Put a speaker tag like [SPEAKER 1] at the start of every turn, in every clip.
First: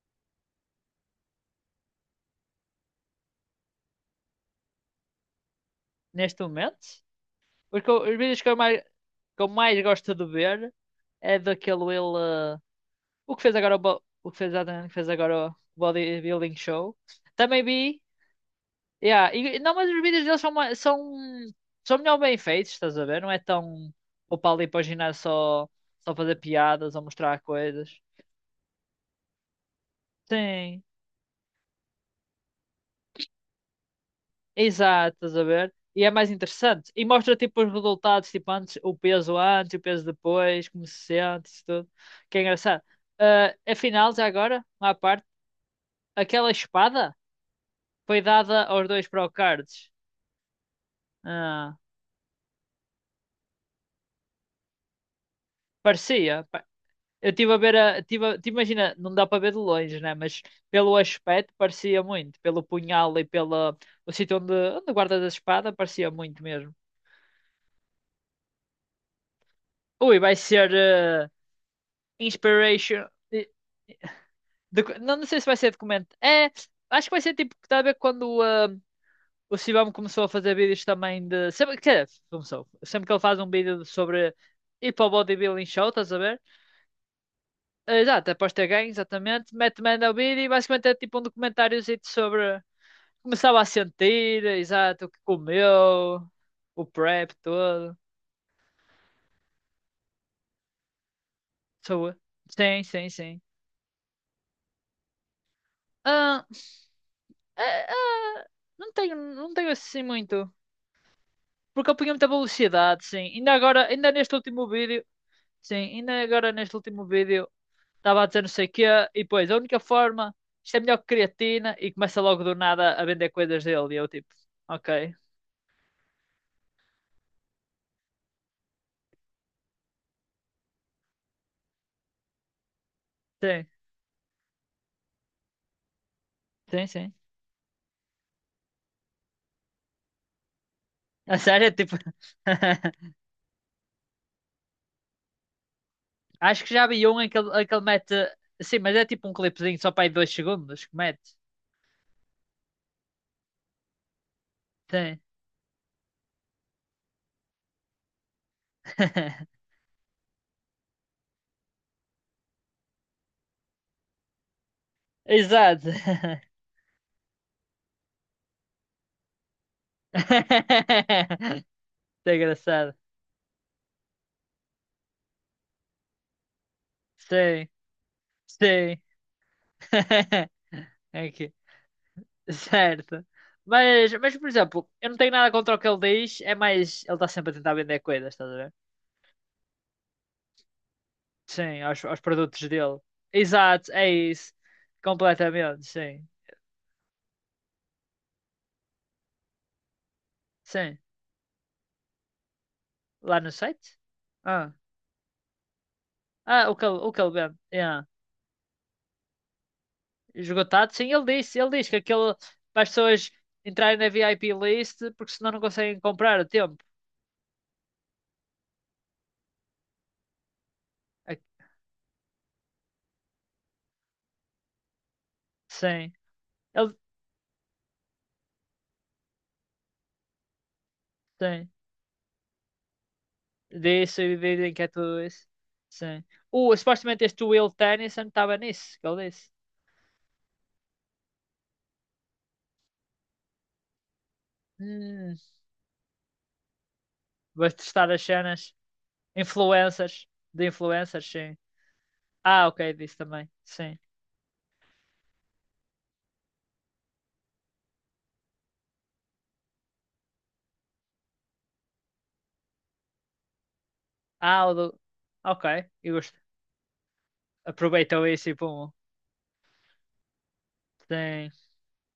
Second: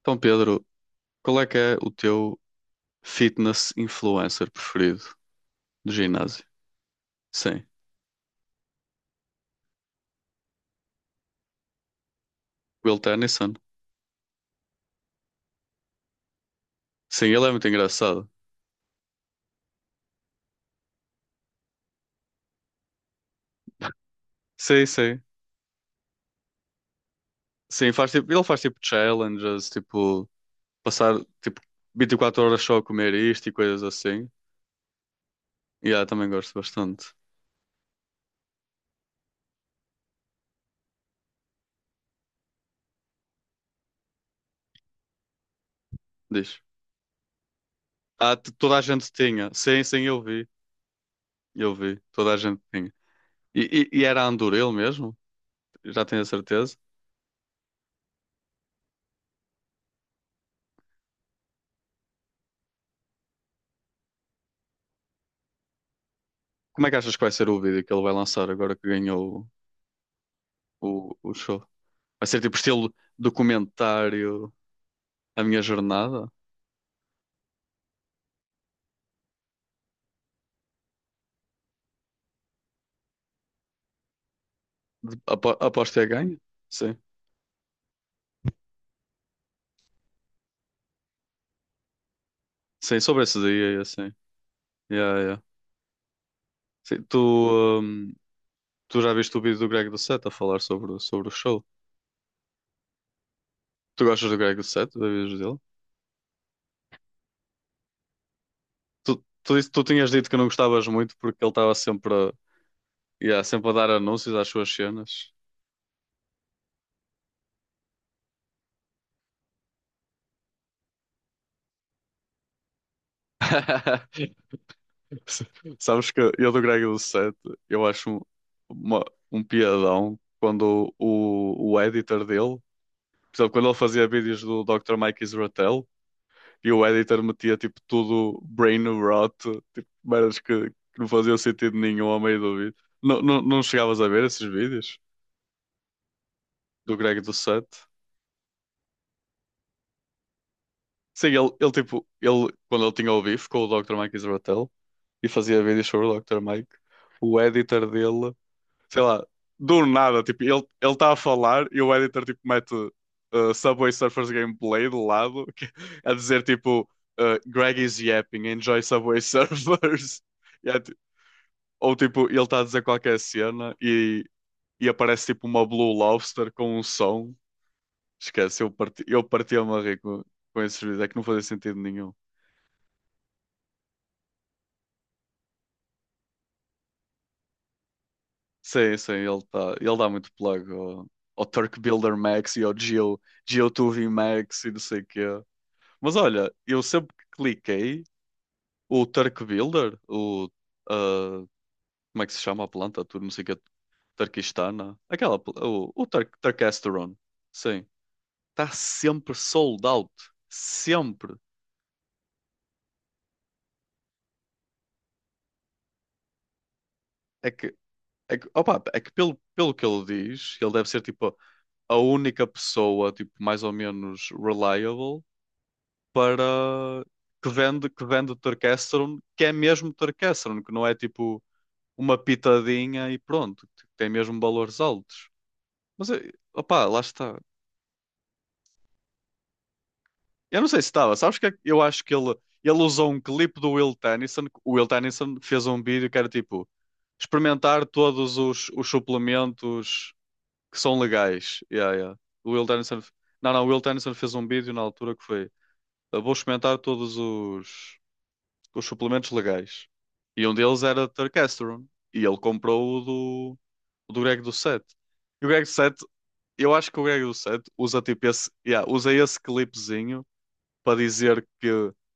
[SPEAKER 1] Então, Pedro, qual é que é o teu fitness influencer preferido do
[SPEAKER 2] Neste
[SPEAKER 1] ginásio?
[SPEAKER 2] momento.
[SPEAKER 1] Sim,
[SPEAKER 2] Os vídeos que eu mais gosto de ver é daquele ele.
[SPEAKER 1] Will Tennyson.
[SPEAKER 2] O que fez agora o bodybuilding show.
[SPEAKER 1] Sim, ele é
[SPEAKER 2] Também
[SPEAKER 1] muito
[SPEAKER 2] vi.
[SPEAKER 1] engraçado.
[SPEAKER 2] Yeah, não, mas os vídeos deles são melhor bem feitos, estás a ver? Não é tão. Vou para ali para o
[SPEAKER 1] Sim,
[SPEAKER 2] ginásio
[SPEAKER 1] sim.
[SPEAKER 2] só fazer piadas ou mostrar
[SPEAKER 1] Sim,
[SPEAKER 2] coisas.
[SPEAKER 1] faz tipo, ele faz tipo challenges, tipo,
[SPEAKER 2] Sim,
[SPEAKER 1] passar tipo 24 horas só a comer isto e coisas assim.
[SPEAKER 2] exato, estás a ver?
[SPEAKER 1] E yeah,
[SPEAKER 2] E é
[SPEAKER 1] também
[SPEAKER 2] mais
[SPEAKER 1] gosto
[SPEAKER 2] interessante. E
[SPEAKER 1] bastante.
[SPEAKER 2] mostra tipo os resultados, tipo antes, o peso depois, como se sente, isso tudo. Que é engraçado. Ah, afinal, já agora, à parte, aquela
[SPEAKER 1] Diz.
[SPEAKER 2] espada foi
[SPEAKER 1] Ah,
[SPEAKER 2] dada
[SPEAKER 1] toda a
[SPEAKER 2] aos dois
[SPEAKER 1] gente tinha. Sim,
[SPEAKER 2] Procards.
[SPEAKER 1] sim, eu vi. Eu
[SPEAKER 2] Ah,
[SPEAKER 1] vi. Toda a gente tinha. E, e era Andor ele mesmo? Já tenho a
[SPEAKER 2] parecia.
[SPEAKER 1] certeza.
[SPEAKER 2] Eu estive a ver a. Te imagina, não dá para ver de longe, né? Mas pelo aspecto parecia muito. Pelo punhal e pelo o sítio onde guardas a espada, parecia muito mesmo.
[SPEAKER 1] Como é que achas que vai ser o vídeo que ele vai lançar agora que ganhou
[SPEAKER 2] Ui, vai ser
[SPEAKER 1] o, o, o show? Vai ser tipo estilo
[SPEAKER 2] Inspiration.
[SPEAKER 1] documentário
[SPEAKER 2] Não, não sei
[SPEAKER 1] a
[SPEAKER 2] se vai
[SPEAKER 1] minha
[SPEAKER 2] ser documento.
[SPEAKER 1] jornada.
[SPEAKER 2] É, acho que vai ser tipo, está a ver quando o Sibam começou a fazer vídeos também de. Sempre, quer dizer, começou. Sempre que ele faz um vídeo sobre ir para o
[SPEAKER 1] Apo
[SPEAKER 2] bodybuilding show,
[SPEAKER 1] aposto que é
[SPEAKER 2] estás a
[SPEAKER 1] ganho.
[SPEAKER 2] ver?
[SPEAKER 1] Sim.
[SPEAKER 2] Ah, exato, após ter ganho, exatamente. Mete manda o vídeo e basicamente é tipo um documentáriozinho sobre.
[SPEAKER 1] Sim, sobre esse
[SPEAKER 2] Começava a
[SPEAKER 1] dia, assim.
[SPEAKER 2] sentir, exato, o
[SPEAKER 1] Yeah,
[SPEAKER 2] que
[SPEAKER 1] yeah.
[SPEAKER 2] comeu, o
[SPEAKER 1] Sim,
[SPEAKER 2] prep todo.
[SPEAKER 1] hum, tu já viste o vídeo do Greg do Set a falar sobre o show?
[SPEAKER 2] Sou- Sim, sim, sim.
[SPEAKER 1] Tu gostas do Greg do Set, dos vídeos dele?
[SPEAKER 2] Ah, ah, ah, não
[SPEAKER 1] Tu,
[SPEAKER 2] tenho,
[SPEAKER 1] tu,
[SPEAKER 2] não
[SPEAKER 1] disse-
[SPEAKER 2] tenho
[SPEAKER 1] tu
[SPEAKER 2] assim
[SPEAKER 1] tinhas dito que não
[SPEAKER 2] muito.
[SPEAKER 1] gostavas muito porque ele estava
[SPEAKER 2] Porque eu
[SPEAKER 1] sempre,
[SPEAKER 2] punha muita
[SPEAKER 1] a-
[SPEAKER 2] velocidade, sim.
[SPEAKER 1] Yeah,
[SPEAKER 2] Ainda
[SPEAKER 1] sempre a
[SPEAKER 2] agora,
[SPEAKER 1] dar
[SPEAKER 2] ainda
[SPEAKER 1] anúncios
[SPEAKER 2] neste
[SPEAKER 1] às
[SPEAKER 2] último
[SPEAKER 1] suas
[SPEAKER 2] vídeo,
[SPEAKER 1] cenas.
[SPEAKER 2] sim, ainda agora neste último vídeo, estava a dizer não sei o quê, e depois, a única forma, isto é melhor que creatina, e começa logo do nada a vender coisas dele, e eu tipo, ok,
[SPEAKER 1] Sabes que eu do Greg do Set, eu acho uma, um piadão quando o editor dele. Por exemplo, quando
[SPEAKER 2] sim,
[SPEAKER 1] ele fazia vídeos do Dr. Mike Israel e o
[SPEAKER 2] sim, sim.
[SPEAKER 1] editor metia tipo tudo brain rot, tipo, merdas que não faziam
[SPEAKER 2] A sério,
[SPEAKER 1] sentido
[SPEAKER 2] tipo,
[SPEAKER 1] nenhum ao meio do vídeo. Não, não, não chegavas a ver esses vídeos
[SPEAKER 2] acho que já
[SPEAKER 1] do
[SPEAKER 2] vi
[SPEAKER 1] Greg
[SPEAKER 2] um em
[SPEAKER 1] do
[SPEAKER 2] que ele,
[SPEAKER 1] Set?
[SPEAKER 2] em que ele mete, sim, mas é tipo um clipezinho só para aí 2 segundos que
[SPEAKER 1] Sim,
[SPEAKER 2] mete,
[SPEAKER 1] ele tipo, ele, quando ele tinha o beef com o Dr. Mike Israel
[SPEAKER 2] sim.
[SPEAKER 1] e fazia vídeos sobre o Dr. Mike, o editor dele sei lá, do nada, tipo, ele está a falar e o editor tipo mete Subway Surfers gameplay do lado,
[SPEAKER 2] Exato.
[SPEAKER 1] a dizer tipo Greg is yapping, enjoy Subway Surfers. E é, ti- ou tipo,
[SPEAKER 2] Isso é
[SPEAKER 1] ele está a dizer
[SPEAKER 2] engraçado,
[SPEAKER 1] qualquer cena e aparece tipo uma Blue Lobster com um som.
[SPEAKER 2] sim,
[SPEAKER 1] Esquece, eu
[SPEAKER 2] sim.
[SPEAKER 1] parti, eu partia-me a rir com, com esse vídeo, é que não
[SPEAKER 2] é
[SPEAKER 1] fazia
[SPEAKER 2] que.
[SPEAKER 1] sentido nenhum.
[SPEAKER 2] Certo. Mas, por exemplo, eu não tenho nada contra o que ele diz, é mais ele está sempre a tentar vender coisas, estás a ver?
[SPEAKER 1] Sim, sim, ele dá muito plug ao Turk
[SPEAKER 2] Sim, aos,
[SPEAKER 1] Builder
[SPEAKER 2] aos
[SPEAKER 1] Max
[SPEAKER 2] produtos
[SPEAKER 1] e ao
[SPEAKER 2] dele.
[SPEAKER 1] Geo,
[SPEAKER 2] Exato,
[SPEAKER 1] Geo2v
[SPEAKER 2] é isso.
[SPEAKER 1] Max e não sei o quê.
[SPEAKER 2] Completamente,
[SPEAKER 1] Mas
[SPEAKER 2] sim.
[SPEAKER 1] olha, eu sempre que cliquei, o Turk Builder, o.
[SPEAKER 2] Sim.
[SPEAKER 1] ah, Como é que se chama a planta? Tudo
[SPEAKER 2] Lá no
[SPEAKER 1] música
[SPEAKER 2] site? Ah,
[SPEAKER 1] turquistana. Aquela. O Turk,
[SPEAKER 2] o que ele, o
[SPEAKER 1] Turkasteron.
[SPEAKER 2] que ele vende.
[SPEAKER 1] Sim.
[SPEAKER 2] Yeah.
[SPEAKER 1] Está sempre sold out.
[SPEAKER 2] Esgotado, sim, ele
[SPEAKER 1] Sempre.
[SPEAKER 2] disse, ele diz que aquele para as pessoas entrarem na VIP list porque senão não conseguem comprar a tempo.
[SPEAKER 1] É que. É que pelo que ele diz, ele deve ser tipo
[SPEAKER 2] A-
[SPEAKER 1] a única pessoa, tipo, mais ou menos reliable
[SPEAKER 2] Sim. Ele,
[SPEAKER 1] para que vende Turkasteron, que é mesmo Turkasteron, que não é tipo
[SPEAKER 2] sim.
[SPEAKER 1] uma pitadinha e pronto, tipo,
[SPEAKER 2] De
[SPEAKER 1] tem mesmo valores
[SPEAKER 2] sobrevivência a tudo
[SPEAKER 1] altos.
[SPEAKER 2] isso.
[SPEAKER 1] Mas,
[SPEAKER 2] Sim.
[SPEAKER 1] opá, lá
[SPEAKER 2] Supostamente
[SPEAKER 1] está.
[SPEAKER 2] este Will Tennyson estava nisso, que ele disse.
[SPEAKER 1] Eu não sei se estava, sabes que é que eu acho que ele usou um clipe do Will Tennyson, que o Will Tennyson
[SPEAKER 2] Hum,
[SPEAKER 1] fez um vídeo que era tipo,
[SPEAKER 2] Vais
[SPEAKER 1] experimentar
[SPEAKER 2] testar as
[SPEAKER 1] todos os,
[SPEAKER 2] cenas.
[SPEAKER 1] os suplementos
[SPEAKER 2] Influencers. De
[SPEAKER 1] que são
[SPEAKER 2] influencers, sim.
[SPEAKER 1] legais. Yeah, yeah. O Will
[SPEAKER 2] Ah, ok,
[SPEAKER 1] Tennyson,
[SPEAKER 2] disse também.
[SPEAKER 1] não, não, o Will
[SPEAKER 2] Sim.
[SPEAKER 1] Tennyson fez um vídeo na altura que foi, "Eu vou experimentar todos os suplementos legais. E um deles era Tercasterone. E ele comprou o do Greg do
[SPEAKER 2] Ah, o
[SPEAKER 1] Set.
[SPEAKER 2] do.
[SPEAKER 1] E o Greg
[SPEAKER 2] Ok,
[SPEAKER 1] do Set
[SPEAKER 2] eu gosto.
[SPEAKER 1] eu acho que o Greg Lucete usa tipo
[SPEAKER 2] Aproveitou isso
[SPEAKER 1] esse,
[SPEAKER 2] e
[SPEAKER 1] yeah,
[SPEAKER 2] pum.
[SPEAKER 1] usa esse clipezinho para dizer
[SPEAKER 2] Sim.
[SPEAKER 1] que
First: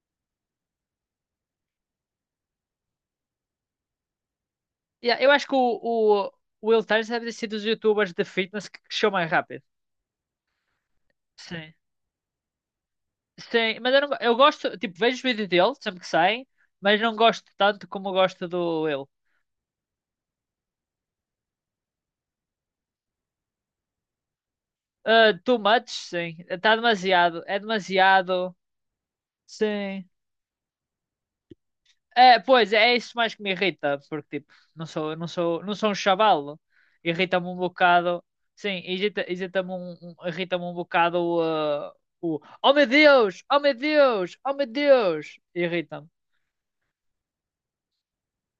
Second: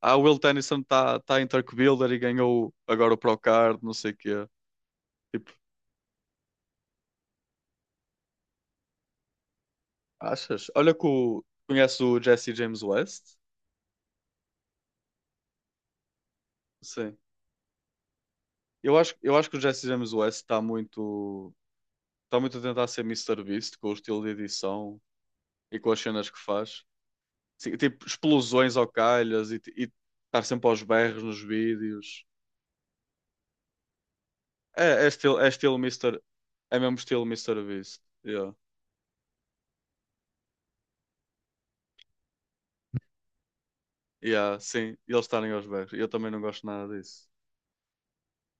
[SPEAKER 1] ah, o Will Tennyson está em Turk Builder e ganhou agora o Procard, não sei o quê.
[SPEAKER 2] Yeah, eu acho
[SPEAKER 1] Tipo,
[SPEAKER 2] que o o Will Tennyson deve ter sido dos youtubers de fitness que cresceu mais rápido.
[SPEAKER 1] achas? Olha que
[SPEAKER 2] Sim.
[SPEAKER 1] conhece o Jesse James West?
[SPEAKER 2] Sim, mas eu, não, eu gosto, tipo, vejo os vídeos dele sempre que saem, mas não
[SPEAKER 1] Sim.
[SPEAKER 2] gosto tanto como gosto do
[SPEAKER 1] Eu
[SPEAKER 2] Will.
[SPEAKER 1] acho, eu acho que o Jesse James West está muito a tentar ser Mr. Beast com o estilo de edição
[SPEAKER 2] Ah, too
[SPEAKER 1] e
[SPEAKER 2] much,
[SPEAKER 1] com as cenas
[SPEAKER 2] sim.
[SPEAKER 1] que
[SPEAKER 2] Está
[SPEAKER 1] faz.
[SPEAKER 2] demasiado. É
[SPEAKER 1] Sim, tipo,
[SPEAKER 2] demasiado.
[SPEAKER 1] explosões ao calhas e
[SPEAKER 2] Sim.
[SPEAKER 1] estar sempre aos berros nos vídeos.
[SPEAKER 2] É, pois, é isso mais que me irrita, porque tipo, não
[SPEAKER 1] É
[SPEAKER 2] sou, não
[SPEAKER 1] estilo, é
[SPEAKER 2] sou, não
[SPEAKER 1] estilo
[SPEAKER 2] sou um
[SPEAKER 1] Mister
[SPEAKER 2] chavalo.
[SPEAKER 1] É mesmo estilo
[SPEAKER 2] Irrita-me
[SPEAKER 1] Mister
[SPEAKER 2] um
[SPEAKER 1] Beast.
[SPEAKER 2] bocado.
[SPEAKER 1] Yeah.
[SPEAKER 2] Sim, irrita-me irrita-me um bocado o Oh meu Deus! Oh meu Deus! Oh
[SPEAKER 1] Yeah,
[SPEAKER 2] meu
[SPEAKER 1] sim, e eles
[SPEAKER 2] Deus!
[SPEAKER 1] estarem aos berros. Eu
[SPEAKER 2] Irrita-me.
[SPEAKER 1] também não gosto nada disso.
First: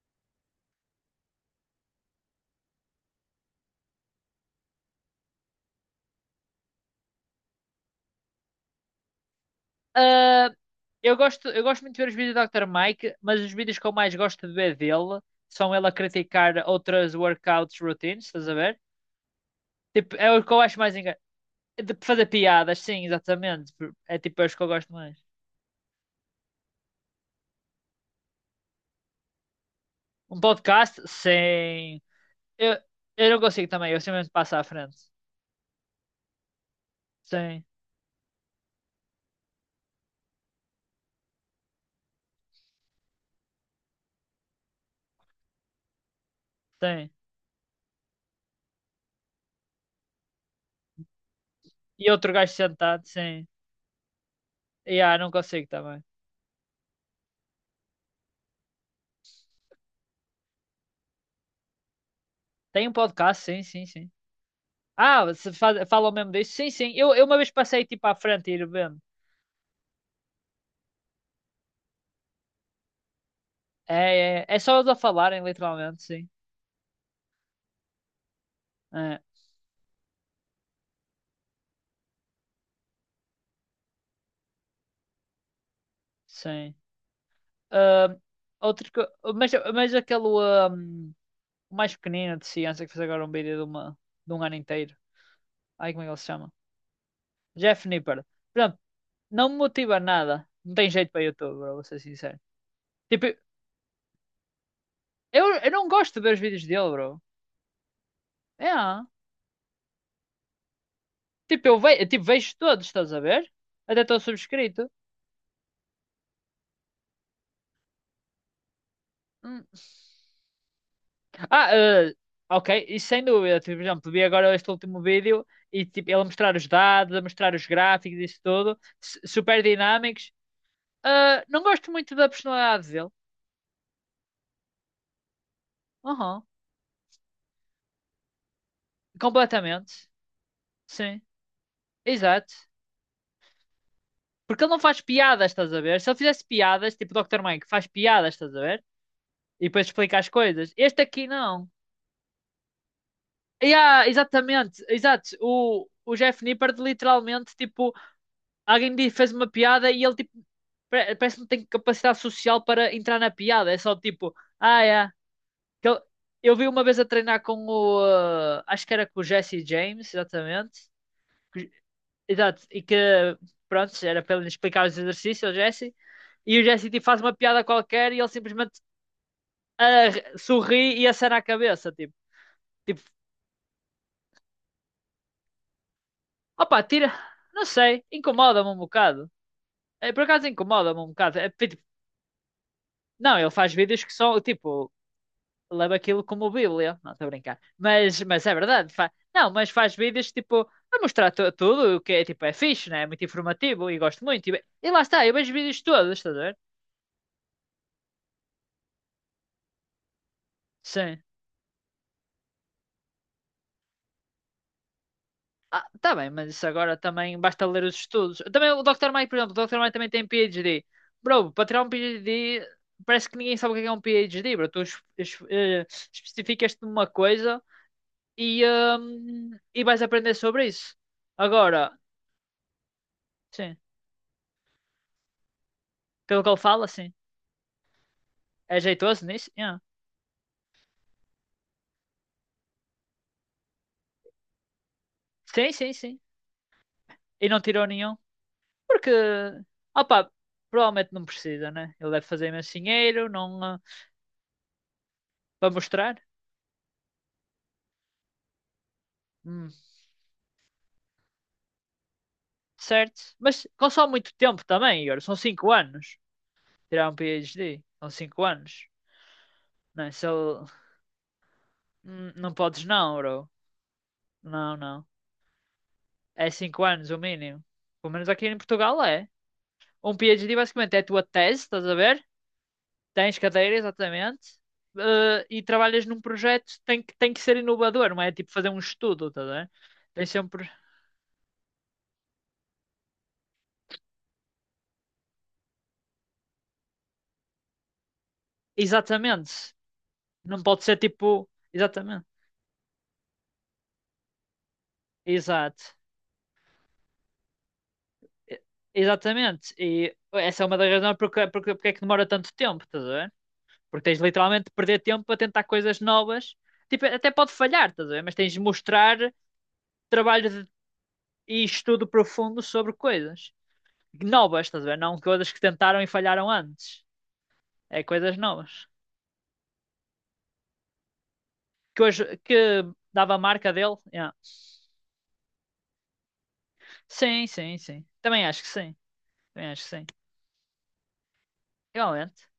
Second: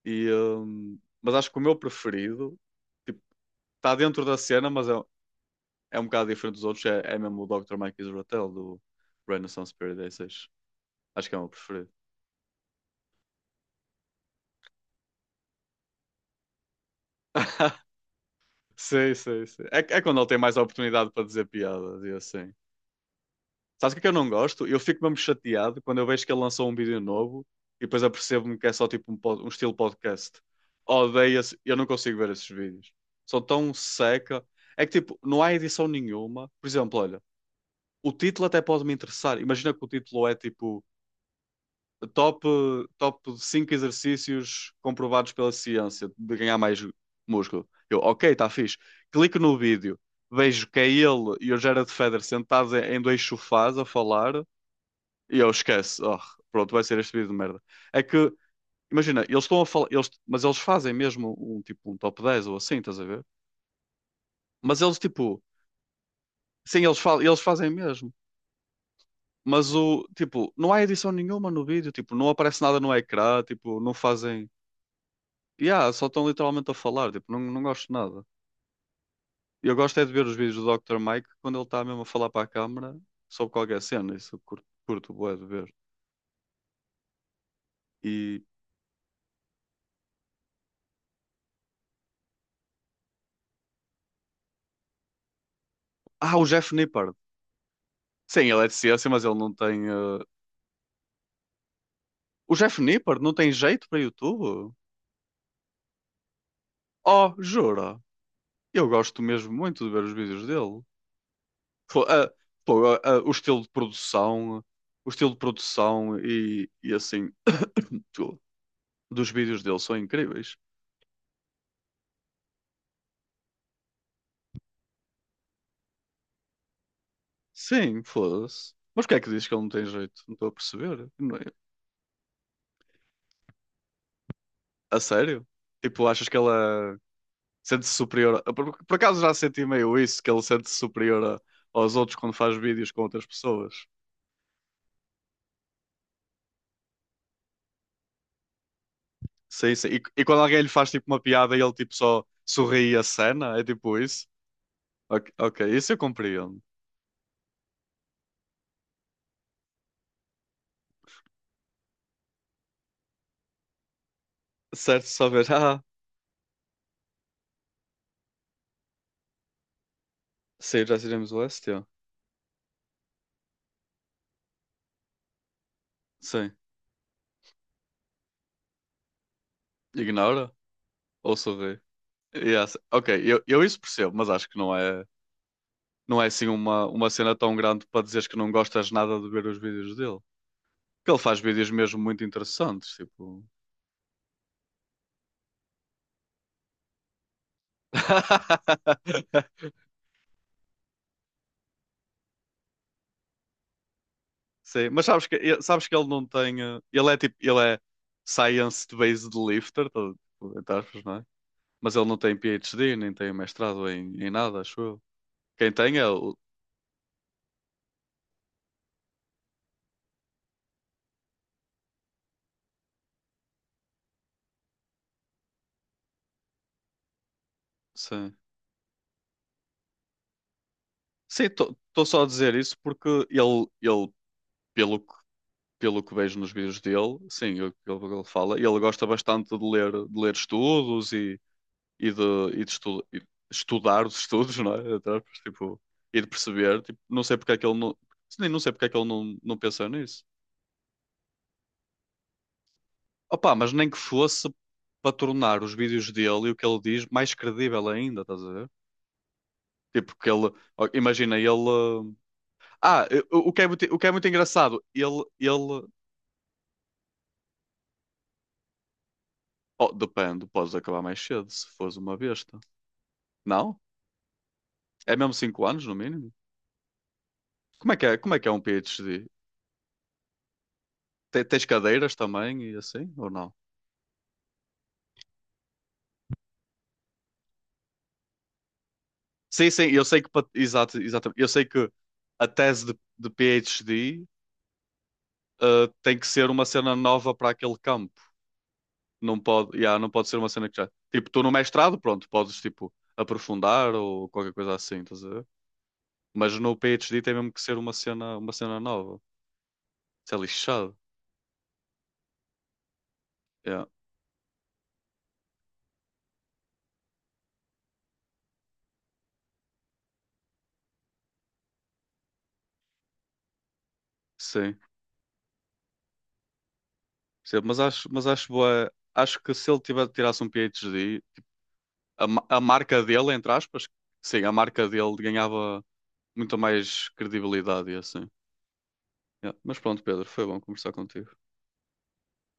[SPEAKER 1] Mas acho que o meu preferido, tipo, está dentro da cena, mas é um bocado diferente dos outros. É mesmo o Dr. Mike Israel do Renaissance Paradise.
[SPEAKER 2] Ah, eu
[SPEAKER 1] Acho que é o
[SPEAKER 2] gosto,
[SPEAKER 1] meu
[SPEAKER 2] eu gosto
[SPEAKER 1] preferido.
[SPEAKER 2] muito de ver os vídeos do Dr. Mike, mas os vídeos que eu mais gosto de ver dele são ele a criticar outras workouts routines, estás a ver?
[SPEAKER 1] Sim, sim, sim. É
[SPEAKER 2] Tipo,
[SPEAKER 1] quando ele
[SPEAKER 2] é
[SPEAKER 1] tem
[SPEAKER 2] o que
[SPEAKER 1] mais
[SPEAKER 2] eu acho mais
[SPEAKER 1] oportunidade
[SPEAKER 2] engraçado.
[SPEAKER 1] para dizer
[SPEAKER 2] De
[SPEAKER 1] piadas e
[SPEAKER 2] fazer
[SPEAKER 1] assim.
[SPEAKER 2] piadas, sim, exatamente.
[SPEAKER 1] Sabes o que é que eu
[SPEAKER 2] É
[SPEAKER 1] não
[SPEAKER 2] tipo, eu acho que eu
[SPEAKER 1] gosto? Eu
[SPEAKER 2] gosto
[SPEAKER 1] fico
[SPEAKER 2] mais.
[SPEAKER 1] mesmo chateado quando eu vejo que ele lançou um vídeo novo e depois apercebo-me que é só tipo um estilo podcast.
[SPEAKER 2] Um podcast,
[SPEAKER 1] Odeio esse, eu não
[SPEAKER 2] sim.
[SPEAKER 1] consigo ver esses
[SPEAKER 2] Eu,
[SPEAKER 1] vídeos.
[SPEAKER 2] eu não
[SPEAKER 1] São
[SPEAKER 2] consigo
[SPEAKER 1] tão
[SPEAKER 2] também, eu simplesmente
[SPEAKER 1] seca.
[SPEAKER 2] passo à
[SPEAKER 1] É que
[SPEAKER 2] frente.
[SPEAKER 1] tipo, não há edição nenhuma. Por exemplo, olha,
[SPEAKER 2] Sim,
[SPEAKER 1] o título até pode me interessar. Imagina que o título é tipo top, top 5 exercícios comprovados pela ciência de ganhar mais
[SPEAKER 2] sim.
[SPEAKER 1] músculo. Eu, ok, está fixe. Clico no vídeo, vejo que é ele e o Gerard
[SPEAKER 2] E
[SPEAKER 1] Federer
[SPEAKER 2] outro gajo
[SPEAKER 1] sentados em
[SPEAKER 2] sentado,
[SPEAKER 1] dois
[SPEAKER 2] sim.
[SPEAKER 1] sofás a falar.
[SPEAKER 2] E não
[SPEAKER 1] E eu
[SPEAKER 2] consigo
[SPEAKER 1] esquece.
[SPEAKER 2] também.
[SPEAKER 1] Oh, pronto, vai ser este vídeo de merda. É que, imagina, eles estão a falar, mas eles fazem mesmo um tipo um top 10 ou assim,
[SPEAKER 2] Tem um
[SPEAKER 1] estás a ver?
[SPEAKER 2] podcast, sim, sim, sim.
[SPEAKER 1] Mas eles
[SPEAKER 2] Ah,
[SPEAKER 1] tipo,
[SPEAKER 2] você faz, falam mesmo disso? Sim,
[SPEAKER 1] sim,
[SPEAKER 2] sim.
[SPEAKER 1] eles,
[SPEAKER 2] Eu,
[SPEAKER 1] fa
[SPEAKER 2] eu uma
[SPEAKER 1] eles
[SPEAKER 2] vez
[SPEAKER 1] fazem
[SPEAKER 2] passei tipo
[SPEAKER 1] mesmo.
[SPEAKER 2] à frente e ir vendo.
[SPEAKER 1] Mas o tipo, não há edição nenhuma no vídeo, tipo, não aparece nada no ecrã, tipo, não
[SPEAKER 2] É, é,
[SPEAKER 1] fazem.
[SPEAKER 2] é só eles a falarem,
[SPEAKER 1] Yeah,
[SPEAKER 2] literalmente,
[SPEAKER 1] só estão
[SPEAKER 2] sim.
[SPEAKER 1] literalmente a falar, tipo, não, não gosto de nada.
[SPEAKER 2] É,
[SPEAKER 1] Eu gosto é de ver os vídeos do Dr. Mike quando ele está mesmo a falar para a câmara sobre qualquer cena, isso eu curto, curto bué de ver.
[SPEAKER 2] sim. Ah,
[SPEAKER 1] E
[SPEAKER 2] outro que. Mas, aquele o mais pequenino de ciência que fez agora um vídeo de, uma, de um ano inteiro. Ai, como é que ele se
[SPEAKER 1] o
[SPEAKER 2] chama?
[SPEAKER 1] Jeff Nippard.
[SPEAKER 2] Jeff Nippard.
[SPEAKER 1] Sim, ele é de
[SPEAKER 2] Pronto,
[SPEAKER 1] ciência, mas ele
[SPEAKER 2] não
[SPEAKER 1] não
[SPEAKER 2] me
[SPEAKER 1] tem
[SPEAKER 2] motiva
[SPEAKER 1] eh,
[SPEAKER 2] nada. Não tem jeito para YouTube, bro, vou ser sincero.
[SPEAKER 1] O Jeff Nippard
[SPEAKER 2] Tipo,
[SPEAKER 1] não tem jeito para YouTube?
[SPEAKER 2] eu não gosto de ver os vídeos dele, bro.
[SPEAKER 1] Oh, jura?
[SPEAKER 2] É.
[SPEAKER 1] Eu gosto mesmo muito de ver os vídeos dele.
[SPEAKER 2] Tipo, eu
[SPEAKER 1] Fo-
[SPEAKER 2] vejo, tipo,
[SPEAKER 1] ah,
[SPEAKER 2] vejo todos,
[SPEAKER 1] pô, ah,
[SPEAKER 2] estás
[SPEAKER 1] ah,
[SPEAKER 2] a
[SPEAKER 1] o
[SPEAKER 2] ver?
[SPEAKER 1] estilo de
[SPEAKER 2] Até estou
[SPEAKER 1] produção,
[SPEAKER 2] subscrito.
[SPEAKER 1] o estilo de produção e assim, tudo dos vídeos
[SPEAKER 2] Hum.
[SPEAKER 1] dele são incríveis.
[SPEAKER 2] Ah, ok, e sem dúvida. Tipo, por exemplo, vi agora este último vídeo e tipo, ele a mostrar os dados, a mostrar os
[SPEAKER 1] Sim,
[SPEAKER 2] gráficos, isso
[SPEAKER 1] foda-se.
[SPEAKER 2] tudo,
[SPEAKER 1] Mas porquê é que dizes que ele
[SPEAKER 2] super
[SPEAKER 1] não tem jeito?
[SPEAKER 2] dinâmicos.
[SPEAKER 1] Não estou a perceber. Não
[SPEAKER 2] Ah,
[SPEAKER 1] é-
[SPEAKER 2] não gosto muito da personalidade dele.
[SPEAKER 1] A sério? Tipo, achas que
[SPEAKER 2] Uhum.
[SPEAKER 1] ela sente-se superior? Por acaso já senti
[SPEAKER 2] Completamente.
[SPEAKER 1] meio isso, que ele sente-se
[SPEAKER 2] Sim,
[SPEAKER 1] superior aos outros quando
[SPEAKER 2] exato.
[SPEAKER 1] faz vídeos com outras pessoas.
[SPEAKER 2] Porque ele não faz piadas, estás a ver? Se ele fizesse piadas, tipo o Dr. Mike, faz piadas, estás a ver? E
[SPEAKER 1] Sim, sim.
[SPEAKER 2] depois
[SPEAKER 1] E,
[SPEAKER 2] explica
[SPEAKER 1] e
[SPEAKER 2] as
[SPEAKER 1] quando alguém lhe
[SPEAKER 2] coisas.
[SPEAKER 1] faz
[SPEAKER 2] Este
[SPEAKER 1] tipo uma
[SPEAKER 2] aqui
[SPEAKER 1] piada e
[SPEAKER 2] não.
[SPEAKER 1] ele tipo só sorri e acena, é
[SPEAKER 2] E
[SPEAKER 1] tipo
[SPEAKER 2] há,
[SPEAKER 1] isso?
[SPEAKER 2] exatamente, exato.
[SPEAKER 1] Ok, ok,
[SPEAKER 2] O,
[SPEAKER 1] isso eu
[SPEAKER 2] o Jeff
[SPEAKER 1] compreendo.
[SPEAKER 2] Nippard literalmente, tipo, alguém lhe fez uma piada e ele, tipo, parece que não tem capacidade social para entrar na piada. É só tipo,
[SPEAKER 1] Certo,
[SPEAKER 2] é.
[SPEAKER 1] só ver,
[SPEAKER 2] Que ele- Eu vi uma vez a treinar com o. Acho que era com o Jesse James, exatamente.
[SPEAKER 1] sim, já iremos o leste, ó."
[SPEAKER 2] Exato, e que pronto, era para ele explicar os exercícios ao Jesse,
[SPEAKER 1] Sim.
[SPEAKER 2] e o Jesse tipo, faz uma piada qualquer e ele simplesmente
[SPEAKER 1] Ignora
[SPEAKER 2] sorri e
[SPEAKER 1] ou
[SPEAKER 2] acena a
[SPEAKER 1] sorri?
[SPEAKER 2] cabeça, tipo,
[SPEAKER 1] Yes.
[SPEAKER 2] tipo,
[SPEAKER 1] Ok, eu isso percebo, mas acho que não é assim
[SPEAKER 2] opa,
[SPEAKER 1] uma
[SPEAKER 2] tira,
[SPEAKER 1] cena tão
[SPEAKER 2] não
[SPEAKER 1] grande para
[SPEAKER 2] sei,
[SPEAKER 1] dizeres que não
[SPEAKER 2] incomoda-me um
[SPEAKER 1] gostas nada de
[SPEAKER 2] bocado.
[SPEAKER 1] ver os vídeos
[SPEAKER 2] É,
[SPEAKER 1] dele.
[SPEAKER 2] por acaso incomoda-me um
[SPEAKER 1] Porque ele
[SPEAKER 2] bocado.
[SPEAKER 1] faz
[SPEAKER 2] É,
[SPEAKER 1] vídeos
[SPEAKER 2] tipo,
[SPEAKER 1] mesmo muito interessantes,
[SPEAKER 2] não,
[SPEAKER 1] tipo.
[SPEAKER 2] ele faz vídeos que são, tipo, leva aquilo como Bíblia, não estou a brincar, mas, é verdade, não, mas faz vídeos tipo. A mostrar tudo o que é tipo é fixe, né? É muito informativo e gosto muito. E,
[SPEAKER 1] Sim,
[SPEAKER 2] e lá
[SPEAKER 1] mas
[SPEAKER 2] está,
[SPEAKER 1] sabes
[SPEAKER 2] eu
[SPEAKER 1] que,
[SPEAKER 2] vejo
[SPEAKER 1] e-
[SPEAKER 2] vídeos
[SPEAKER 1] sabes que ele
[SPEAKER 2] todos,
[SPEAKER 1] não
[SPEAKER 2] estás a ver?
[SPEAKER 1] tem. Ele é tipo. Ele é science-based lifter, tipo, entre aspas, não
[SPEAKER 2] Sim.
[SPEAKER 1] é? Mas ele não tem PhD, nem tem mestrado em, em nada, acho eu. Quem
[SPEAKER 2] Ah,
[SPEAKER 1] tem é
[SPEAKER 2] tá bem,
[SPEAKER 1] o.
[SPEAKER 2] mas isso agora também basta ler os estudos. Também o doutor Mike, por exemplo, o doutor Mike também tem PhD. Bro, para tirar um PhD, parece que ninguém sabe o que é um PhD, bro. Tu especificas-te numa coisa
[SPEAKER 1] Sim.
[SPEAKER 2] e, e vais aprender sobre isso.
[SPEAKER 1] Sim,
[SPEAKER 2] Agora,
[SPEAKER 1] estou só a dizer isso porque ele,
[SPEAKER 2] sim,
[SPEAKER 1] ele pelo, pelo que vejo
[SPEAKER 2] pelo que
[SPEAKER 1] nos
[SPEAKER 2] ele
[SPEAKER 1] vídeos
[SPEAKER 2] fala, sim.
[SPEAKER 1] dele, sim, o que ele fala, ele
[SPEAKER 2] É
[SPEAKER 1] gosta
[SPEAKER 2] jeitoso nisso?
[SPEAKER 1] bastante de
[SPEAKER 2] Yeah.
[SPEAKER 1] ler, de ler estudos e de, e estudar os estudos, não é? Entre aspas,
[SPEAKER 2] Sim,
[SPEAKER 1] tipo,
[SPEAKER 2] sim, sim.
[SPEAKER 1] e de perceber. Tipo, não sei
[SPEAKER 2] E
[SPEAKER 1] porque é
[SPEAKER 2] não
[SPEAKER 1] que ele
[SPEAKER 2] tirou
[SPEAKER 1] não.
[SPEAKER 2] nenhum.
[SPEAKER 1] Sim, não sei porque é que ele
[SPEAKER 2] Porque,
[SPEAKER 1] não pensou nisso.
[SPEAKER 2] opá, provavelmente não precisa, né? Ele deve fazer imenso dinheiro,
[SPEAKER 1] Opa,
[SPEAKER 2] não,
[SPEAKER 1] mas nem que fosse para tornar os
[SPEAKER 2] para
[SPEAKER 1] vídeos
[SPEAKER 2] mostrar.
[SPEAKER 1] dele e o que ele diz mais credível ainda, estás a ver?
[SPEAKER 2] Hum.
[SPEAKER 1] Tipo, que ele, ó, imagina, ele. Ah,
[SPEAKER 2] Certo?
[SPEAKER 1] o que
[SPEAKER 2] Mas
[SPEAKER 1] é muito, o que é
[SPEAKER 2] consome
[SPEAKER 1] muito,
[SPEAKER 2] muito tempo
[SPEAKER 1] engraçado,
[SPEAKER 2] também, Igor.
[SPEAKER 1] ele,
[SPEAKER 2] São 5
[SPEAKER 1] ele.
[SPEAKER 2] anos. Tirar um PhD. São 5 anos.
[SPEAKER 1] Oh,
[SPEAKER 2] Não, é? Se
[SPEAKER 1] depende,
[SPEAKER 2] ele-
[SPEAKER 1] podes acabar mais cedo se fores uma
[SPEAKER 2] Não
[SPEAKER 1] besta.
[SPEAKER 2] podes não, bro.
[SPEAKER 1] Não?
[SPEAKER 2] Não, não.
[SPEAKER 1] É mesmo 5 anos no mínimo?
[SPEAKER 2] É 5 anos o mínimo.
[SPEAKER 1] Como é que
[SPEAKER 2] Pelo
[SPEAKER 1] é,
[SPEAKER 2] menos
[SPEAKER 1] como é que
[SPEAKER 2] aqui
[SPEAKER 1] é
[SPEAKER 2] em
[SPEAKER 1] um
[SPEAKER 2] Portugal
[SPEAKER 1] PhD?
[SPEAKER 2] é. Um PhD basicamente é a tua tese,
[SPEAKER 1] Tens
[SPEAKER 2] estás a
[SPEAKER 1] cadeiras
[SPEAKER 2] ver?
[SPEAKER 1] também e assim, ou
[SPEAKER 2] Tens
[SPEAKER 1] não?
[SPEAKER 2] cadeira, exatamente. E trabalhas num projeto, tem que ser inovador, não é tipo fazer um estudo, estás a
[SPEAKER 1] Sim,
[SPEAKER 2] ver?
[SPEAKER 1] sim, eu sei
[SPEAKER 2] Tem
[SPEAKER 1] que.
[SPEAKER 2] sempre.
[SPEAKER 1] Exato, exatamente. Eu sei que a tese de PhD, tem que ser uma cena nova para aquele campo. Não
[SPEAKER 2] Exatamente.
[SPEAKER 1] pode, yeah, não pode ser uma
[SPEAKER 2] Não
[SPEAKER 1] cena que
[SPEAKER 2] pode
[SPEAKER 1] já.
[SPEAKER 2] ser
[SPEAKER 1] Tipo, tu
[SPEAKER 2] tipo.
[SPEAKER 1] no mestrado,
[SPEAKER 2] Exatamente.
[SPEAKER 1] pronto, podes tipo aprofundar ou qualquer coisa assim, estás a ver?
[SPEAKER 2] Exato.
[SPEAKER 1] Mas no PhD tem mesmo que ser uma
[SPEAKER 2] E-
[SPEAKER 1] cena nova.
[SPEAKER 2] Exatamente. E
[SPEAKER 1] Isso é
[SPEAKER 2] essa é uma das
[SPEAKER 1] lixado.
[SPEAKER 2] razões porque, é que demora tanto tempo, estás a ver?
[SPEAKER 1] Yeah,
[SPEAKER 2] Porque tens literalmente de perder tempo a tentar coisas novas. Tipo, até pode falhar, estás a ver? Mas tens de mostrar trabalho e estudo profundo sobre coisas novas,
[SPEAKER 1] sim.
[SPEAKER 2] estás a ver? Não coisas que tentaram e falharam antes.
[SPEAKER 1] Sim, mas
[SPEAKER 2] É
[SPEAKER 1] acho, mas
[SPEAKER 2] coisas
[SPEAKER 1] acho
[SPEAKER 2] novas.
[SPEAKER 1] boa. Acho que se ele tirasse um PhD,
[SPEAKER 2] Que
[SPEAKER 1] a,
[SPEAKER 2] hoje
[SPEAKER 1] ma- a
[SPEAKER 2] que
[SPEAKER 1] marca dele,
[SPEAKER 2] dava a
[SPEAKER 1] entre
[SPEAKER 2] marca
[SPEAKER 1] aspas,
[SPEAKER 2] dele. Yeah.
[SPEAKER 1] sim, a marca dele ganhava muito mais
[SPEAKER 2] Sim, sim,
[SPEAKER 1] credibilidade e
[SPEAKER 2] sim.
[SPEAKER 1] assim.
[SPEAKER 2] Também acho que sim.
[SPEAKER 1] Yeah,
[SPEAKER 2] Também
[SPEAKER 1] mas
[SPEAKER 2] acho que
[SPEAKER 1] pronto,
[SPEAKER 2] sim.
[SPEAKER 1] Pedro, foi bom conversar contigo.
[SPEAKER 2] Igualmente.